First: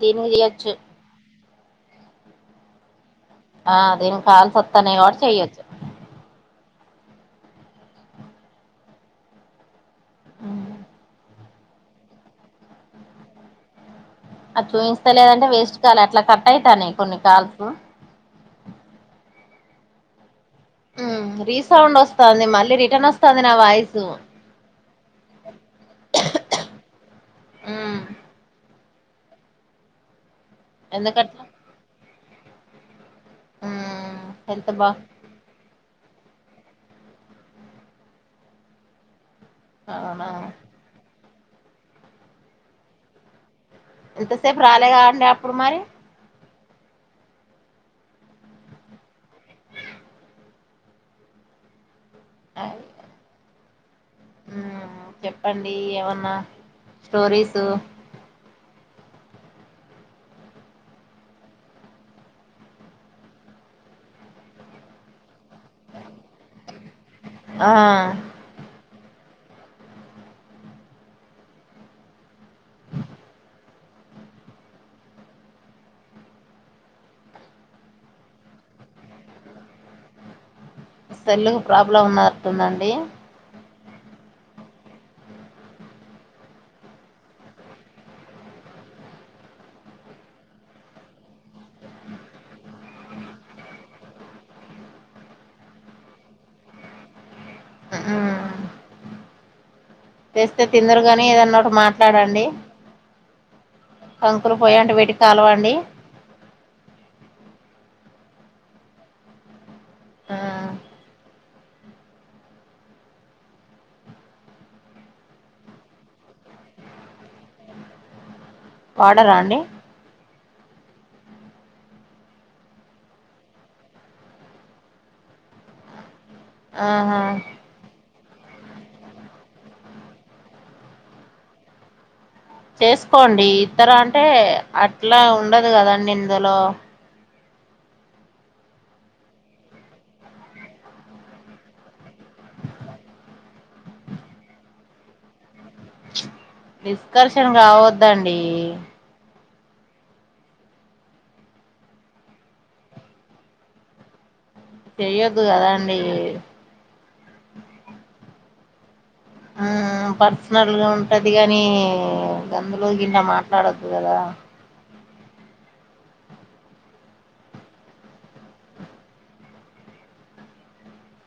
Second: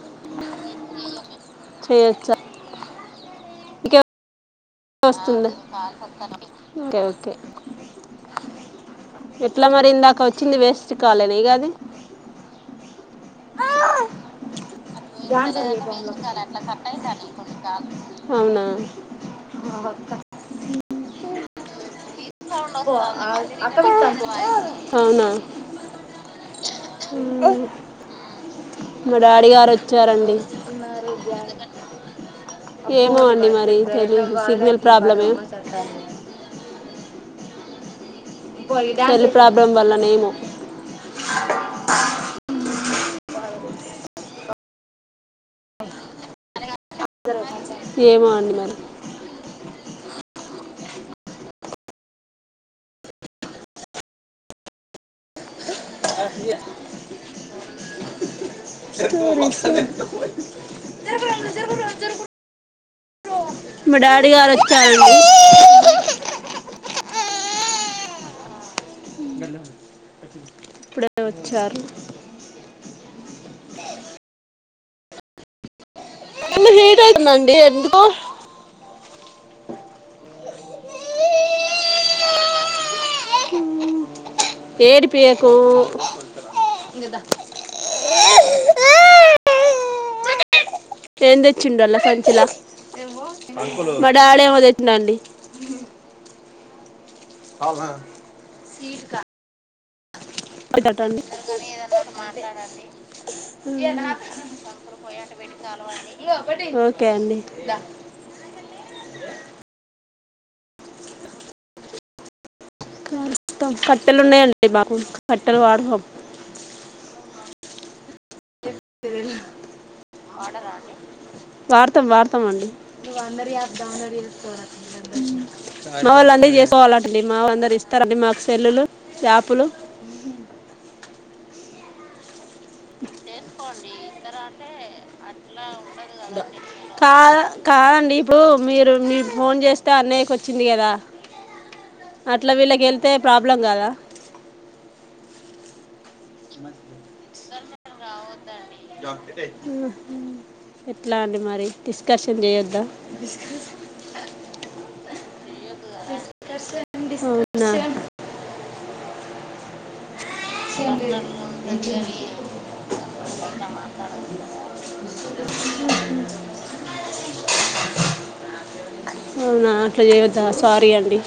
తిను జేయచు చెయచ్చా ఆ అదేం కాల్స్ అత్ ఒస్తుంది తే ఓకే ఎట్ల మరిందాక్ క వచ్చింది వేస్ట్ కాలేదు ఇగద్ అది చూయిస్తలేదంటే ఎ వేస్ట్ కాల్ అట్లా కట్ అయితాన్నాయి కొన్ని బాగుంటాది కాల్స్ [unintelligible] అవునా ఆ ఒక్క హ్మ్ రీ సౌండ్ వస్ అవునా హ్మ్ ఉమ్ మా డాడీ గారు వచ్చారండి చూస్తున్నారు ఎందుకట్లా డాడీ ఏమో అండి మరి ఉమ్ తెలీదు హెల్త్ సిగ్నల్ బా ప్రాబ్లమే పోల్డాల్ ప్రాబ్లెమ్ అవునా వాళ్ళనేమో ఇంతసేపు రాలే కాండి అప్పుడు మరి ఏమో అండి మరి ఆయ్ ఉమ్మ చెప్పండి ఏమన్ మా స్టోరీస్ దో జరకు జ జరు మ డాడి గారొచ్చారు ఆ ఇప్పుడే వచ్చారు ఏమైనా లేట్ అవుతుండి సెల్లుకు ప్రాబ్లం ఉన్నట్టుందండి ఏడిపియ్యకు ఇంగ దా ఏం తెచ్చిండు ఆళ్ల సంచలా మా డాడ్ ఏమో తెచ్చినండి ఉమ్ తెస్తే తిందురు అటండి కాని ఏదన్నా ఒకటి మాట్లాడండి కంకులు పోయాంటి పెట్టి కాలవండి ఓకే అండి ఆ కట్ట కట్టెలు ఉన్నాయండి బాబు కట్టెలు వాడహం వాడరా అండి వాడతాం వాడతాం అండి మా వాళ్ళ అందరూ చేసుకోవాల ఆహా అండి మా వాళ్ అందరు ఇస్తారండి మా సెల్లులు షాపులు చేసుకోండి ఇతర అంటే అట్లా ఉండదు కదండి ఇందులో కాదండీ ఇప్పుడు మీరు మీ ఫోన్ చేస్తే అన్నయ్యకి వచ్చింది కదా అట్లా వీళ్ళకి వెళ్తే ప్రాబ్లం కాదా డిస్కర్షన్ కావద్దండి మ్మ్ హ్మ్ ఎట్లా అండి మరి డిస్కషన్ చేయొద్దా చెయ్యొద్దు కదా అండి అవునా ఆ ప సనలుగా ఉంటది గానీ గందులో గింత మాట్లాడద్దు కదా మ్మ్ హ్మ్ అవునా అట్లా చేయొద్దా సారీ అండి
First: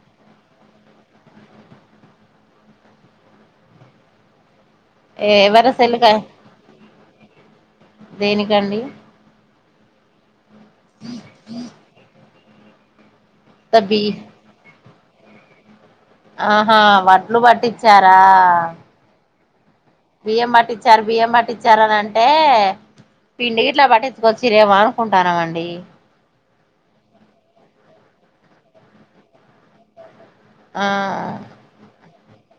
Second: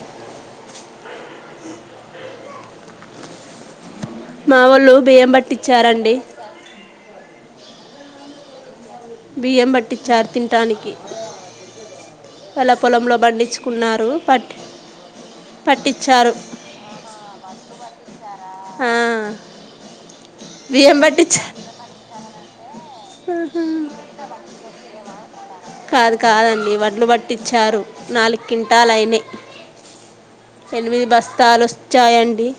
మా వాళ్ళు బియ్యం ఎవరి సెల్లుకా బట్టిచ్చారండి దేనికండి బియ్యం పట్టిచ్చారు తిన్ టానికి అలా పొలంలో ద బి బండిచ్చుకున్నారు బట్ ఆహా వడ్లు పట్టిచ్చారా అ ఆ బియ్యం పట్టిచారు బియ్యం పట్టిచారు ఇచ్చారని అంటే పిండి గిట్లా హమ్మ్ పట్టించుకొచ్చిరేమో అనుకుంటానమండి కాదు కాదండి వడ్లు పట్టించారు నాలు కింటాలైనీ ఆ ఎనిమిది బస్తాలు వచ్చాయం డి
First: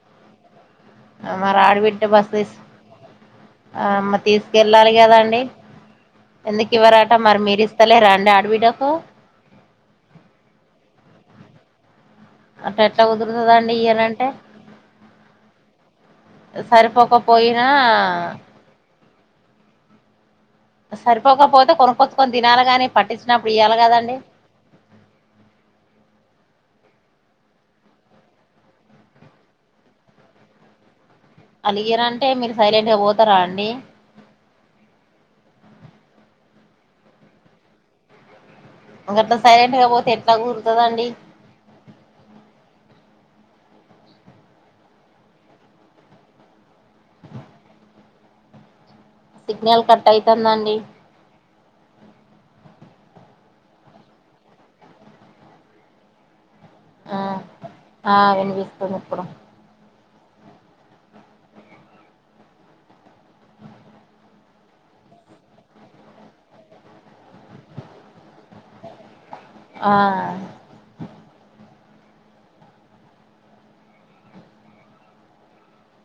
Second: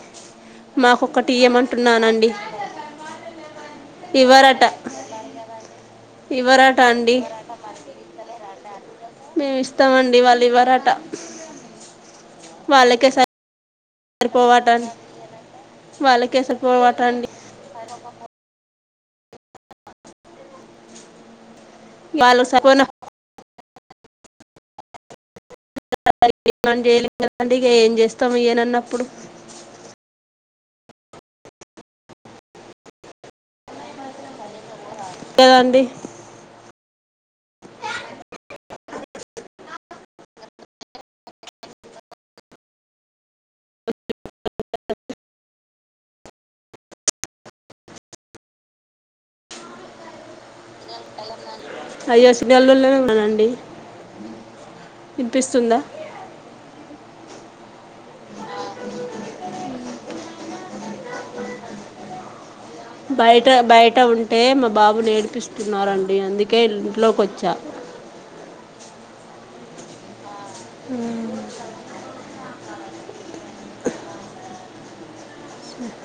ఆ మ రా ఆడిబిట్టే బస ఆ అమ్మ ఇవ్వరట తీసుకెళ్ళాలి కదాండి ఎందుకు ఇవ్వరట ఇవరట అండి మరి మీరు ఇస్తలే రండి ఆడబిడ్డకు మేం ఇస్తమండి వాళ్ళు ఇవ్వరట అట్ట ఎట్ల వాళ్ళకే కుదిర్తద ఇయాలంటే సరిపోవటండి వాళ్ళకే సరిపోవటండి సరిపోకపోయినా సరిపోకపోతే కొన్నుకొచ్చి వాళ్ళు థీనాలీ గాని పట్టించినప్పు ప్రియాల కదండి మం ఏం జేయలేం కదండి ఇగ ఏం చేస్తాము ఇయనన్నప్పుడు అలిగర అంటే మీరు సైలెంట్గా పోతారా అండి కదండీ గట్ల సైలెంట్ గా బో త ఎట్ల కూర్తదాండి సిగ్నల్ కట్ అయితందండి అయ్యో సిగనల్లు లేవండి వినిపిస్తుందా ఆ ఆ వినిపిస్తుంది ఇప్పుడు బయట బయట ఉంటే మా బాబు నీ ఎడిపిస్తునారండి అందుకే ఇంట్లోకి వచ్చా ఆ మ్మ్ స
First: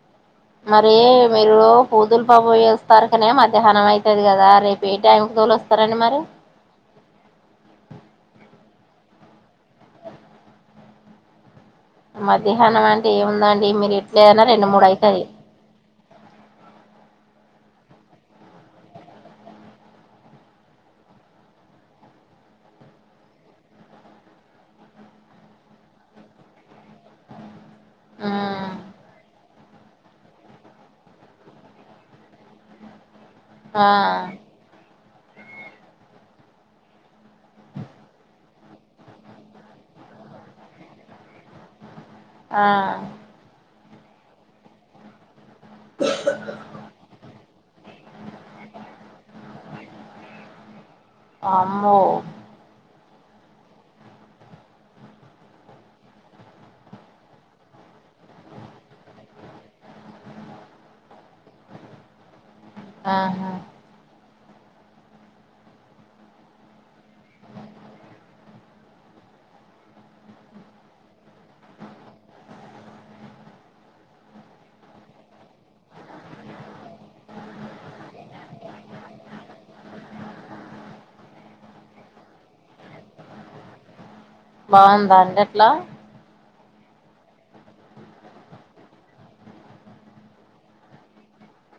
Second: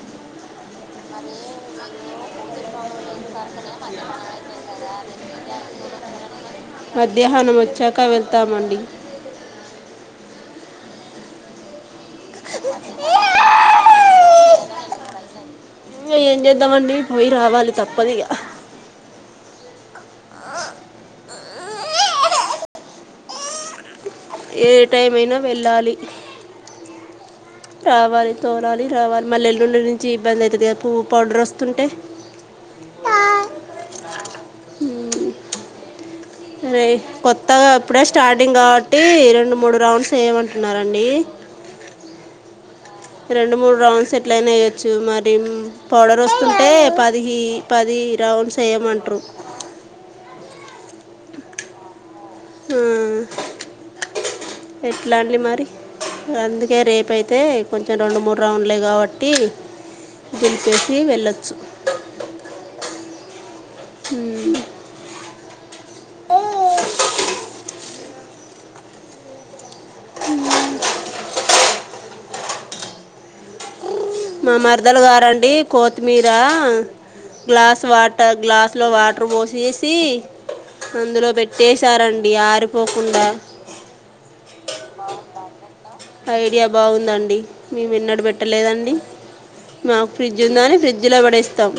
మరి మీరు పూతులు ప పోయి ఓస్తారు కానే మధ్యాహ్నం అయితది కదా రేపు ఎ టైమ్ కి తోలు వోస్తారండి మరి మధ్యాహ్నం వచ్చాక వెళ్తామండి మధ్యాహ్నం అంటే ఏముందండి మీరు ఎట్లా అయినా రెండు మూడు అయితది ఏం చేద్దామండి పోయి రావాలి తప్పది ఇగ ఏ టైం అయినా వెళ్ళాలి రావాలి మ్మ్. తోలలి రావాలి మళ్ళీ డు రోజుల్ నుంచి ఇబ్బంది అయితుంది కదా పువ్వు పౌడర్ వస్తుంటే ఆ మ్మ్ ఏ కొత్ తాగ అప్పుడే స్టార్ట్ టింగ్ కాబట్టి రెండు మూడు రౌండ్స్ వేయమంటున్నారండి ఆ రెండు మూడు రౌండ్స్ ఎట్లయిన ఎయ్యొచ్చు మరి పౌడర్ వస్తుంటే పది పది రౌండ్స్ వయమంటూరు అమో ఎట్లాడి మరి అందుకే రేపూ అయితే కొంచెం రెండు మూడు రౌండ్లే కాబట్టి గెలిసేసి వెళ్ళొచ్చ ఆహా హుమ్ మా మరదలు గారండి కొత్తిమీర గ్లాస్ వాటర్ గ్లాసులో వాటర్ పోసేసి అందులో పెట్టెసారండి ఆరిపోకుండా బాగుందా అండి అట్లా ఐడియా బాగుందండి మేము ఎన్నడ పెట్టలేదండి మాకు ఫ్రిడ్జ్ ఉందాని ఫ్రిడ్జ్ లో పడేస్తాం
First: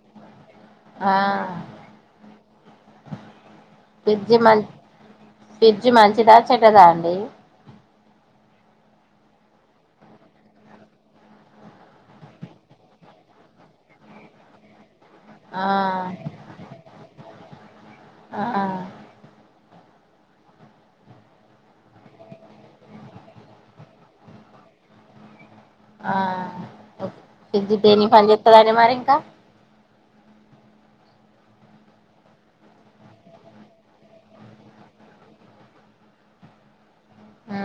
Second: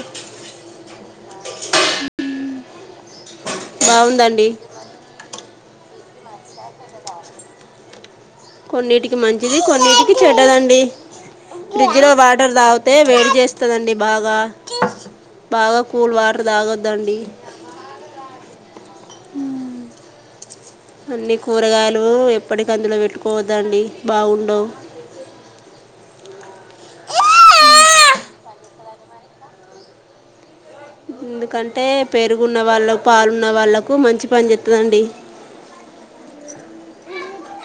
ఆ ఫ్రిడ్జ్ బాగుందండి మన్ ఫ్రిజ్ మంచిదా చెడ్డదా అండి కొన్నిటికి మంచిది కొన్నిటికి చెడ్డదండి ఫ్రిడ్జ్లో వాటర్ తాగితే వేడి చేస్తదండి బాగా ఆ బాగా కూల్ వాటర్ తాగొద్దండి ఆ అన్ని కూరగాయలు ఎప్పటికి అందులో పెట్టుకోవద్దండి బాగుండవ్ ఆ ఫడ్జి దేనికి పని చేతదండి మరి ఇంకా ఎందుకంటే పెరుగున్న వాళ్ళకు పాలున్న వాళ్ళలకు మంచి పని చెతదండి ఆ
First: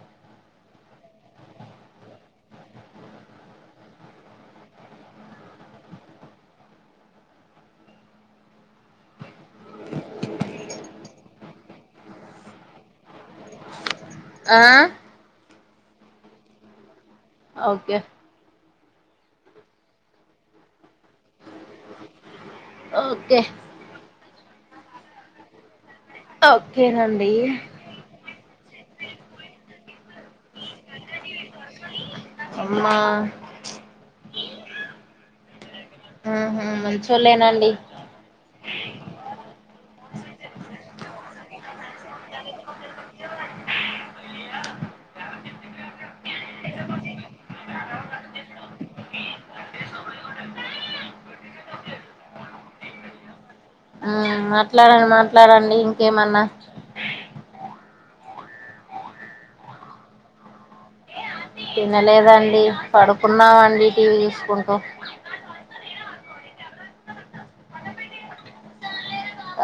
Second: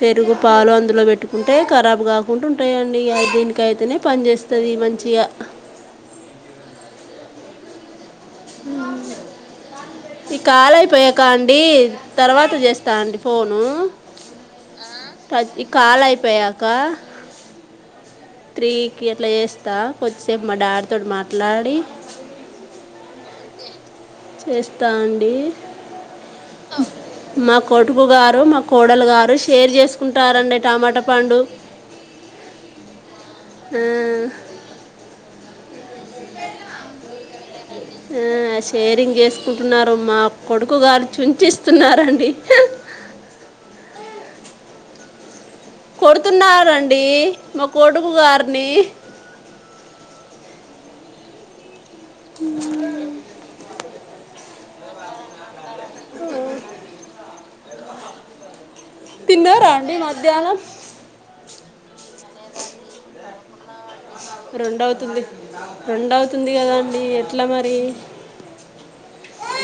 పెరుగు పాలు అందులో వేట్టుకుంటే ఖరాబ్ కాకుండా ఉంటాయండి దీనికి అయితేనే పని చేస్తది మంచిగా ఈ కాలయిపోయాక అండి తర్వాత చేస్తా అండి ఫోను ఆ ఈ కాలు అయిపోయాక ఓకే తీ కి అట్లా చేస్తా కొద్దిసేపు మా డాడీ తోటి మాట్లాడి ఓకే చేస్తా అండి ఓకేనండి మా కొడుకు గారు మాకు కోడలు గారు షేర్ చేసుకుంటారండి టమాటా పండు అమ్మా ఆ, మ్మ్ హు మంచోళ్ళేనండి ఆ షేరింగే చేసుకుంటున్నా మా కొడుకు గారు చుంచి ఇస్తున్నారండి కొడుతున్న రండి మా కోడుకు గారిని హమ్ ఆమ్ మాట్లాడు మాట్లాడండి ఇంకేమన్నా తిన్నారా అండి మధ్యాహ్నం తినలేదండి పడుకున్నామండి టీవీ చూసుకుంటూ తుంది కదా అండి ఎట్లా మరి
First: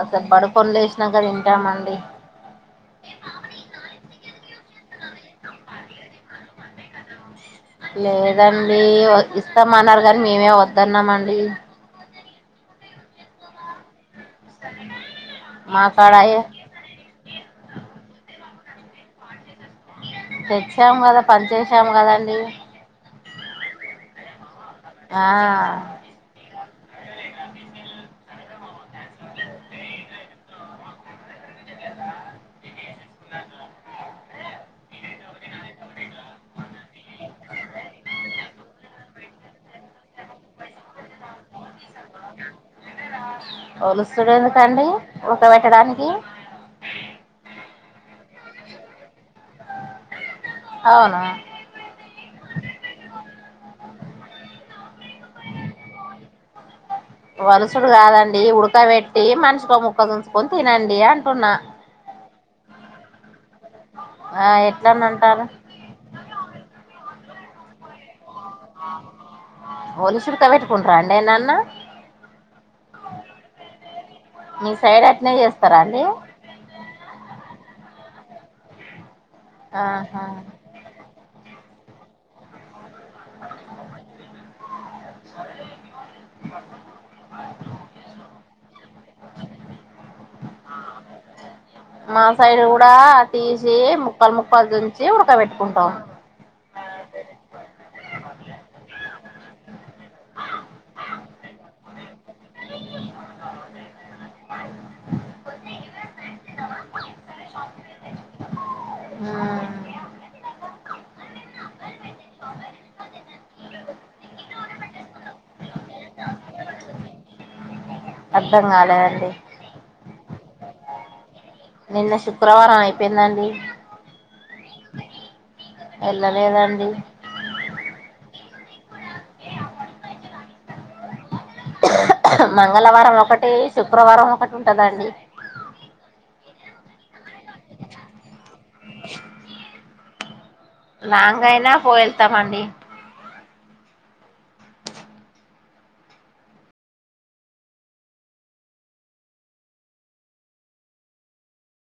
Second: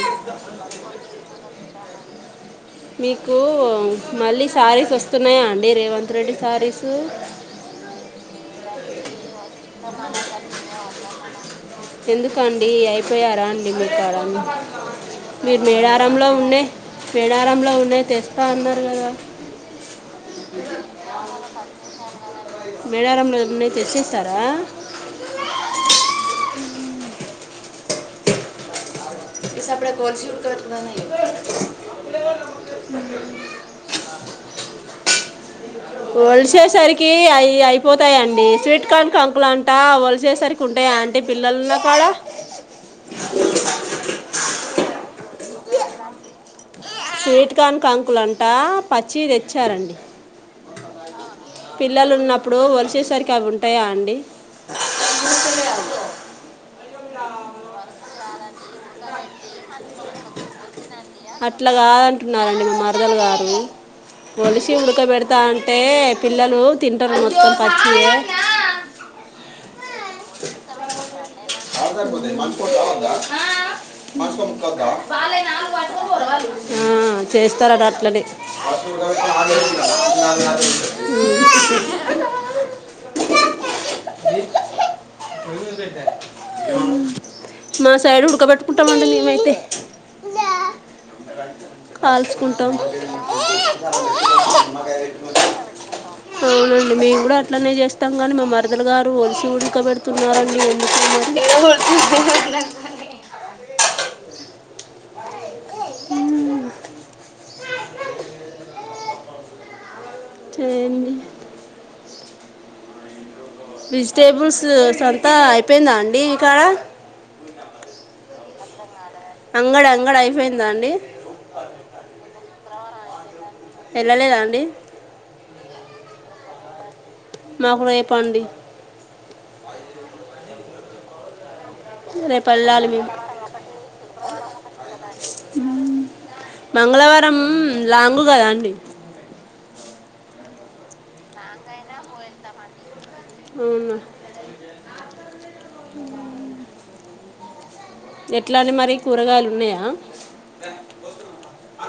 అసలు బడి పనులు చేసినంకా తింటామండి మీకు మళ్ళీ శారీస్ వస్తున్నాయా అండి రేవంత్ రెడ్డి శారీసు లేదండి ఇస్తామన్నారు కానీ మేమే వద్దన్నామ అం [unintelligible] ఎందుకండి అయిపోయారా అండి మీట్ కారం మీరు మా కాడ మేడారంలో ఉనే మేడారంలో ఉన్నాయి తెస్త రా అన్నారు కదా తెచ్చాము కదా పని చేశాము కదండి ఏడారంలో ఉన్నాయి తెపిస్తారా ఆ వలిసేసరికి అయి అయిపోతాయండి స్వీట్ కార్న్ కాంకులు అంటా వలసేసరికి ఉంటాయా అంటే పిల్లల్లో కూడా వోలుస్తడా కండి ఊడక బెట్టడానికి స్వీట్ కార్న్ కాంకులుంటా పచ్చి తెచ్చారండి అవును పిల్లలు ఉన్నప్పుడు వలసేసరికి అవి ఉంటాయా అండి వలసుడు కాదండి ఉడకబెట్టి మనిషికి ఓ ముక్క తుంచుకొని తినండి ఇయా అంటున్నా అంటున్నారండి మీ మరదలు గారు ఆ వొలిసి ఎట్లని ఉడకబేడతా అంటారు అంటే పిల్లలు తి ట్టర్ మొత్తం పచ్చియే వొలిసి ఉడక బెట్టు కుంటరాండి ఆడదాకపోతే మంచుకోట కావద్దా ఆ మీ సైడ్ అట్నే చేస్తారా అండి చేస్ స్థారట అట్లనే ఆహా హ్మ హ్ మా సైడ్ ఉడకబెట్టుకుంటామండి మేమైతే మా సైడ్ కాల్చుకుంటాం కూడా తీసి ముక్కల్ ముక్కల్ దంచి ఉడకబెట్టుకుంటాం అ మేము గూడా అట్లనే చేస్తాం కాగానీ మా మరదలు గారు ఒలిసి ఉడక పెడుతున్న ఎందుకో మరి హ్మ ఉమ్ చేయండి విజిటేబుల్స్ సంతా అయిపోయిందా అండి ఇకాడ అర్ధం కాలేదండి దండి నిన్న శుక్రవారం అయిపెందండి వెళ్ళలేదా అండి ఎల్లా లేదా అండి మాకు రేపండి రేపు వెళ్ళాలి మేము మంగళవారం ఒకటి శుక్రవారం ఒకటి ఉంటుందండి మంగళవారం లాంగు కదా అండి లాంగ అయినా పో వెళ్తామండి అవునా ఉ ఎట్లండి మరి కూరగాయలు ఉన్నాయా